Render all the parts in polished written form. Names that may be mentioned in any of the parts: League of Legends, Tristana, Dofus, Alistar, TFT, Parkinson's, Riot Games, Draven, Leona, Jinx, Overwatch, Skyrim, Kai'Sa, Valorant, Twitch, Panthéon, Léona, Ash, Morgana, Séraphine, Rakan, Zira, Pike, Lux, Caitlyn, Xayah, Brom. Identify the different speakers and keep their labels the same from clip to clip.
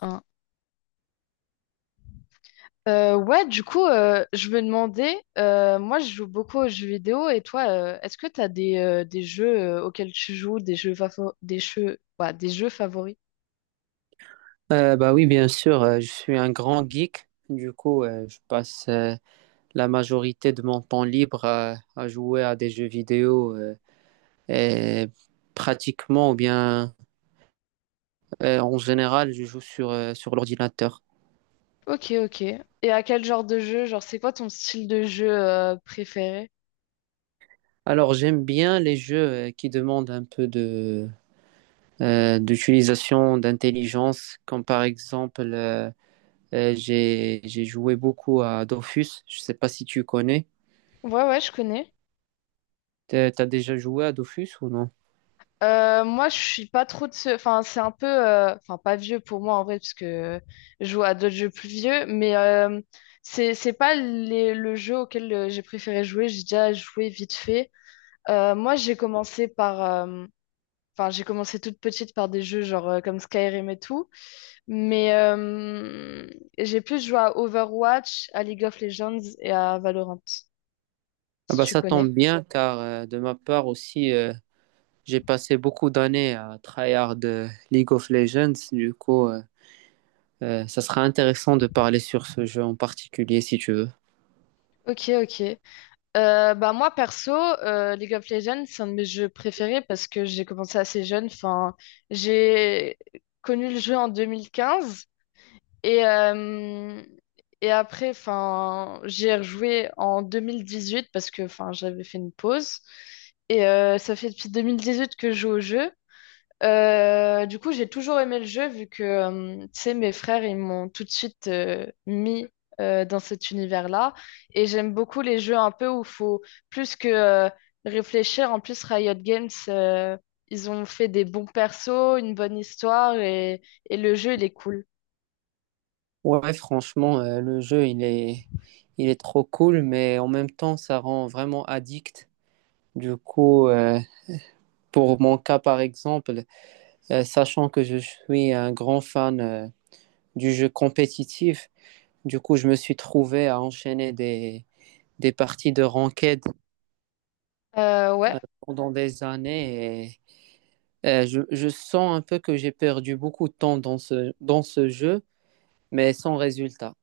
Speaker 1: Hein. Ouais, du coup, je me demandais, moi je joue beaucoup aux jeux vidéo et toi, est-ce que tu as des jeux auxquels tu joues, ouais, des jeux favoris?
Speaker 2: Bah oui, bien sûr, je suis un grand geek. Du coup, je passe la majorité de mon temps libre à jouer à des jeux vidéo. Et pratiquement, ou bien en général, je joue sur l'ordinateur.
Speaker 1: Ok, ok. Et à quel genre de jeu? Genre, c'est quoi ton style de jeu préféré?
Speaker 2: Alors, j'aime bien les jeux qui demandent un peu d'utilisation d'intelligence, comme par exemple, j'ai joué beaucoup à Dofus. Je ne sais pas si tu connais.
Speaker 1: Ouais, ouais, je connais.
Speaker 2: T'as déjà joué à Dofus ou non?
Speaker 1: Moi, je suis pas trop de ce. Enfin, c'est un peu. Enfin, pas vieux pour moi, en vrai, parce que je joue à d'autres jeux plus vieux, mais c'est pas le jeu auquel j'ai préféré jouer. J'ai déjà joué vite fait. Moi, j'ai commencé par, euh, enfin, j'ai commencé toute petite par des jeux genre comme Skyrim et tout, mais j'ai plus joué à Overwatch, à League of Legends et à Valorant,
Speaker 2: Ah
Speaker 1: si
Speaker 2: bah
Speaker 1: tu
Speaker 2: ça tombe
Speaker 1: connais.
Speaker 2: bien car de ma part aussi, j'ai passé beaucoup d'années à tryhard de League of Legends. Du coup, ça sera intéressant de parler sur ce jeu en particulier si tu veux.
Speaker 1: Ok, ok. Bah moi perso, League of Legends, c'est un de mes jeux préférés parce que j'ai commencé assez jeune. Enfin, j'ai connu le jeu en 2015. Et, euh, et après, enfin, j'ai rejoué en 2018 parce que enfin, j'avais fait une pause. Ça fait depuis 2018 que je joue au jeu. Du coup, j'ai toujours aimé le jeu vu que, tu sais, mes frères, ils m'ont tout de suite mis dans cet univers-là. Et j'aime beaucoup les jeux un peu où il faut plus que réfléchir. En plus, Riot Games, ils ont fait des bons persos, une bonne histoire et le jeu, il est cool.
Speaker 2: Ouais, franchement, le jeu, il est trop cool, mais en même temps, ça rend vraiment addict. Du coup, pour mon cas, par exemple, sachant que je suis un grand fan du jeu compétitif. Du coup, je me suis trouvé à enchaîner des parties de ranked
Speaker 1: Ouais.
Speaker 2: pendant des années et je sens un peu que j'ai perdu beaucoup de temps dans ce jeu, mais sans résultat.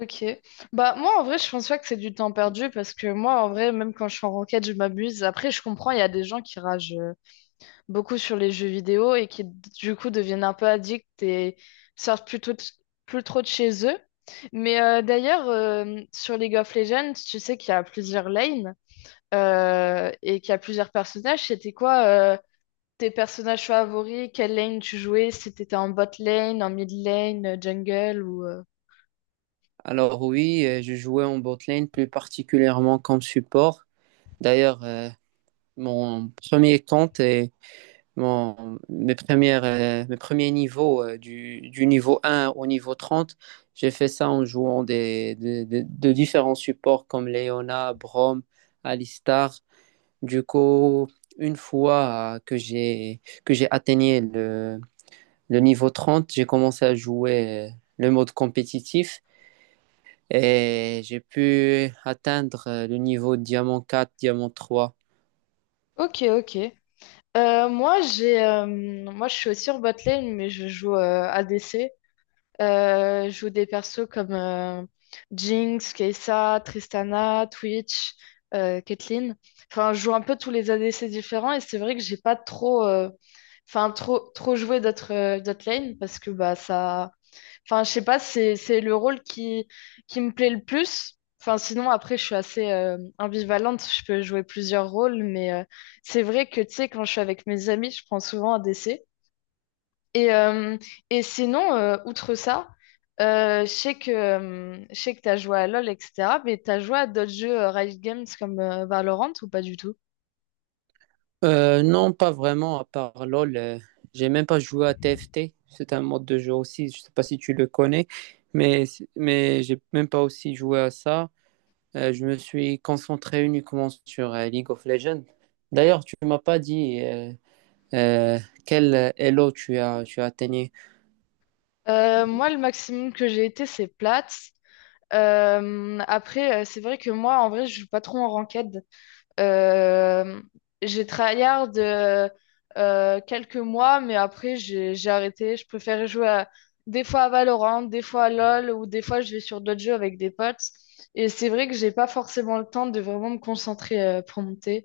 Speaker 1: Ok. Bah moi en vrai je pense pas que c'est du temps perdu parce que moi en vrai même quand je suis en ranked je m'amuse. Après je comprends, il y a des gens qui ragent beaucoup sur les jeux vidéo et qui du coup deviennent un peu addicts et sortent plutôt plus trop de chez eux. Mais d'ailleurs sur League of Legends, tu sais qu'il y a plusieurs lanes et qu'il y a plusieurs personnages. C'était quoi tes personnages favoris? Quelle lane tu jouais? Si t'étais en bot lane, en mid lane, jungle ou…
Speaker 2: Alors oui, je jouais en botlane, plus particulièrement comme support. D'ailleurs, mon premier compte est. Mes premiers niveaux, du niveau un au niveau 30, j'ai fait ça en jouant de différents supports comme Leona, Brom, Alistar. Du coup, une fois que j'ai atteigné le niveau 30. J'ai commencé à jouer le mode compétitif et j'ai pu atteindre le niveau diamant quatre, diamant trois.
Speaker 1: Ok, ok. Moi, je suis aussi en botlane, mais je joue ADC. Je joue des persos comme Jinx, Kai'Sa, Tristana, Twitch, Caitlyn. Enfin, je joue un peu tous les ADC différents et c'est vrai que j'ai pas trop, enfin, trop, trop joué d'autres lanes parce que bah, ça. Enfin, je sais pas, c'est le rôle qui me plaît le plus. Enfin, sinon, après, je suis assez ambivalente, je peux jouer plusieurs rôles, mais c'est vrai que, tu sais, quand je suis avec mes amis, je prends souvent un DC. Et, euh, et sinon, outre ça, je sais que tu as joué à LoL, etc., mais tu as joué à d'autres jeux Riot Games comme Valorant ou pas du tout?
Speaker 2: Non, pas vraiment, à part LoL. J'ai même pas joué à TFT. C'est un mode de jeu aussi. Je sais pas si tu le connais, mais, mais j'ai même pas aussi joué à ça. Je me suis concentré uniquement sur League of Legends. D'ailleurs, tu m'as pas dit euh, quel Elo tu as atteigné.
Speaker 1: Moi, le maximum que j'ai été, c'est plate. Après, c'est vrai que moi, en vrai, je joue pas trop en ranked. Euh, j'ai tryhard quelques mois, mais après j'ai arrêté. Je préférais jouer des fois à Valorant, des fois à LoL, ou des fois je vais sur d'autres jeux avec des potes. Et c'est vrai que j'ai pas forcément le temps de vraiment me concentrer pour monter.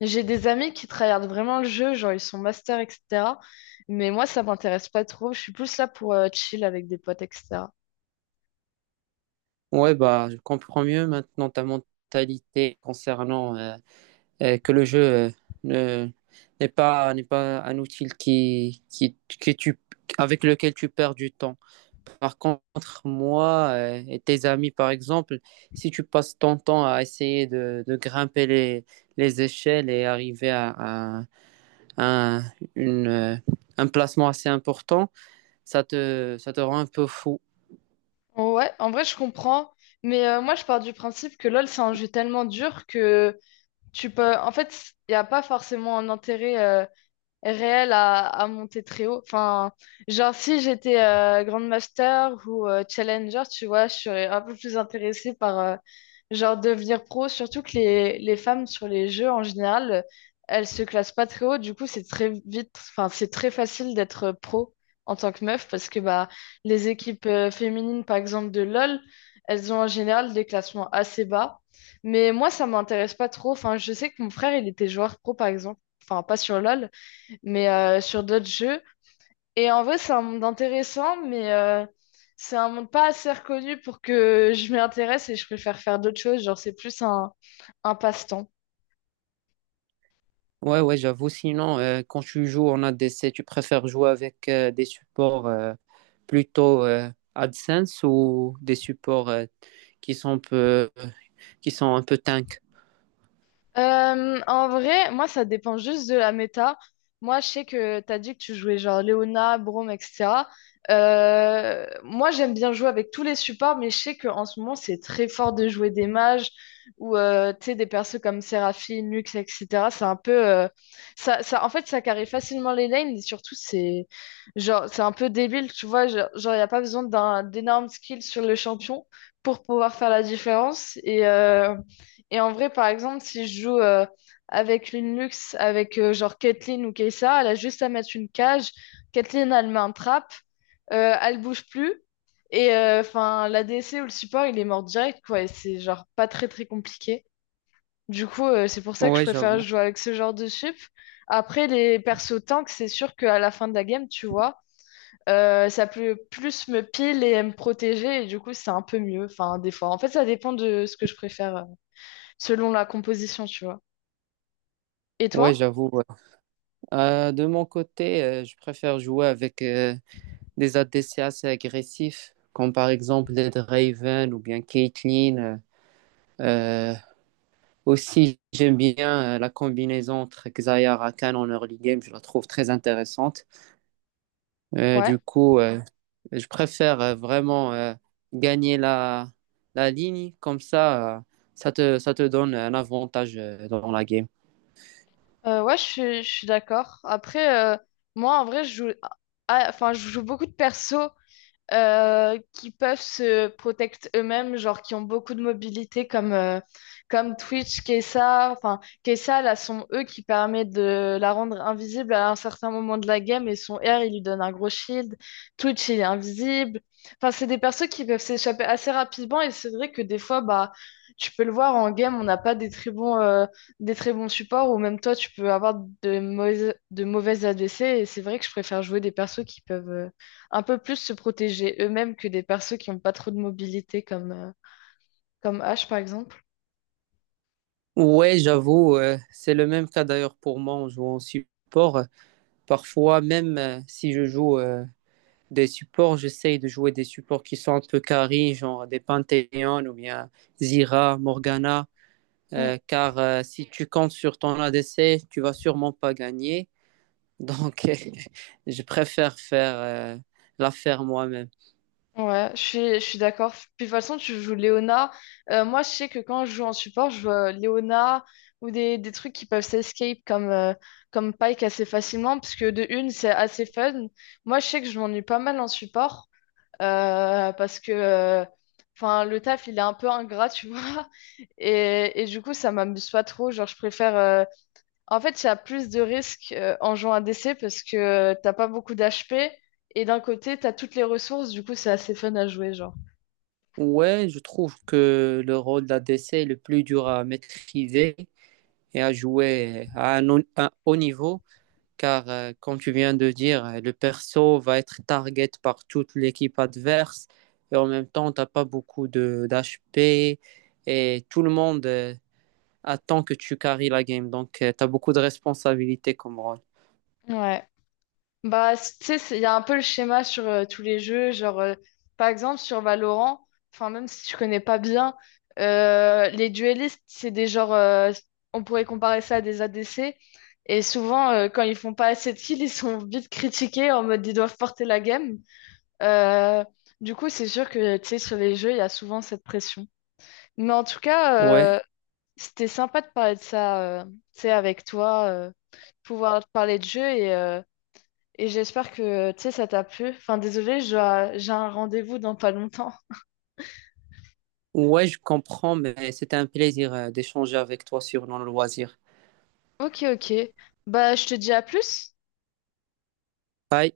Speaker 1: J'ai des amis qui tryhardent vraiment le jeu, genre ils sont masters, etc. Mais moi ça m'intéresse pas trop. Je suis plus là pour chill avec des potes, etc.
Speaker 2: Ouais, bah, je comprends mieux maintenant ta mentalité concernant que le jeu ne- n'est pas un outil avec lequel tu perds du temps. Par contre, moi et tes amis, par exemple, si tu passes ton temps à essayer de grimper les échelles et arriver à un, une, euh, un placement assez important, ça te rend un peu fou.
Speaker 1: Ouais, en vrai je comprends. Mais moi je pars du principe que LoL c'est un jeu tellement dur que tu peux, en fait, il n'y a pas forcément un intérêt réel à monter très haut. Enfin, genre si j'étais Grandmaster ou Challenger, tu vois, je serais un peu plus intéressée par genre devenir pro, surtout que les femmes sur les jeux en général, elles se classent pas très haut, du coup c'est très vite, enfin c'est très facile d'être pro en tant que meuf parce que bah les équipes féminines par exemple de LoL, elles ont en général des classements assez bas. Mais moi, ça m'intéresse pas trop. Enfin, je sais que mon frère, il était joueur pro, par exemple. Enfin, pas sur LoL, mais sur d'autres jeux. Et en vrai, c'est un monde intéressant, mais c'est un monde pas assez reconnu pour que je m'y intéresse et je préfère faire d'autres choses. Genre, c'est plus un passe-temps.
Speaker 2: Ouais, ouais, j'avoue. Sinon, quand tu joues en ADC, tu préfères jouer avec des supports plutôt AdSense ou des supports qui sont un peu, qui sont un peu tank?
Speaker 1: En vrai, moi, ça dépend juste de la méta. Moi, je sais que tu as dit que tu jouais genre Léona, Brome, etc. Moi, j'aime bien jouer avec tous les supports, mais je sais qu'en ce moment, c'est très fort de jouer des mages ou tu sais, des persos comme Séraphine, Lux, etc. C'est un peu, en fait, ça carry facilement les lanes et surtout, c'est genre, c'est un peu débile, tu vois. Genre, il n'y a pas besoin d'énormes skills sur le champion pour pouvoir faire la différence. Et en vrai, par exemple, si je joue avec une luxe, avec genre Caitlyn ou Kessa, elle a juste à mettre une cage. Caitlyn, elle met un trap, elle bouge plus. Enfin, l'ADC ou le support, il est mort direct, quoi. Et c'est genre pas très très compliqué. Du coup, c'est pour ça que je
Speaker 2: Ouais,
Speaker 1: préfère
Speaker 2: j'avoue.
Speaker 1: jouer avec ce genre de sup. Après, les persos tank, c'est sûr qu'à la fin de la game, tu vois, ça peut plus me pile et me protéger. Et du coup, c'est un peu mieux. Enfin, des fois. En fait, ça dépend de ce que je préfère, selon la composition, tu vois. Et
Speaker 2: Ouais,
Speaker 1: toi?
Speaker 2: j'avoue, ouais. De mon côté, je préfère jouer avec des ADC assez agressifs, comme par exemple les Draven ou bien Caitlyn. Euh, euh, Aussi, j'aime bien la combinaison entre Xayah et Rakan en early game. Je la trouve très intéressante.
Speaker 1: Ouais.
Speaker 2: Du coup, je préfère vraiment gagner la ligne, comme ça, ça te donne un avantage dans la game.
Speaker 1: Ouais, je suis d'accord. Après, moi, en vrai, je joue beaucoup de persos qui peuvent se protecter eux-mêmes, genre qui ont beaucoup de mobilité comme Twitch, Kesa. Enfin, Kesa, là, sont eux qui permettent de la rendre invisible à un certain moment de la game et son R, il lui donne un gros shield. Twitch, il est invisible. Enfin, c'est des persos qui peuvent s'échapper assez rapidement et c'est vrai que des fois, bah, tu peux le voir en game, on n'a pas des très bons supports ou même toi, tu peux avoir de mauvaises ADC et c'est vrai que je préfère jouer des persos qui peuvent, un peu plus se protéger eux-mêmes que des persos qui n'ont pas trop de mobilité comme Ash par exemple.
Speaker 2: Ouais, j'avoue, c'est le même cas d'ailleurs pour moi en jouant en support. Parfois, même si je joue des supports, j'essaye de jouer des supports qui sont un peu carry, genre des Panthéon ou bien Zira, Morgana,
Speaker 1: Mm.
Speaker 2: car si tu comptes sur ton ADC, tu vas sûrement pas gagner. Donc, je préfère faire la faire moi-même.
Speaker 1: Ouais, je suis d'accord. Puis de toute façon, tu joues Léona. Moi, je sais que quand je joue en support, je joue Léona ou des trucs qui peuvent s'escape comme Pike assez facilement, parce que de une, c'est assez fun. Moi, je sais que je m'ennuie pas mal en support parce que enfin, le taf, il est un peu ingrat, tu vois. Et du coup, ça m'amuse pas trop. Genre, je préfère en fait, il y a plus de risques en jouant à DC parce que t'as pas beaucoup d'HP et d'un côté, t'as toutes les ressources, du coup, c'est assez fun à jouer, genre.
Speaker 2: Ouais, je trouve que le rôle d'ADC est le plus dur à maîtriser et à jouer à un haut niveau, car comme tu viens de dire, le perso va être target par toute l'équipe adverse et en même temps, tu n'as pas beaucoup de d'HP et tout le monde attend que tu carries la game. Donc, tu as beaucoup de responsabilités comme rôle.
Speaker 1: Ouais. Bah, tu sais, il y a un peu le schéma sur tous les jeux, genre, par exemple, sur Valorant, enfin, même si tu connais pas bien, les duellistes, c'est des genres, on pourrait comparer ça à des ADC, et souvent, quand ils font pas assez de kills, ils sont vite critiqués en mode ils doivent porter la game. Euh, du coup, c'est sûr que, tu sais, sur les jeux, il y a souvent cette pression. Mais en tout
Speaker 2: Ouais.
Speaker 1: cas, c'était sympa de parler de ça, tu sais, avec toi, pouvoir te parler de jeu et j'espère que, tu sais, ça t'a plu. Enfin, désolé, j'ai un rendez-vous dans pas longtemps.
Speaker 2: Ouais, je comprends, mais c'était un plaisir d'échanger avec toi sur nos loisirs.
Speaker 1: Ok, ok. Bah, je te dis à plus.
Speaker 2: Bye.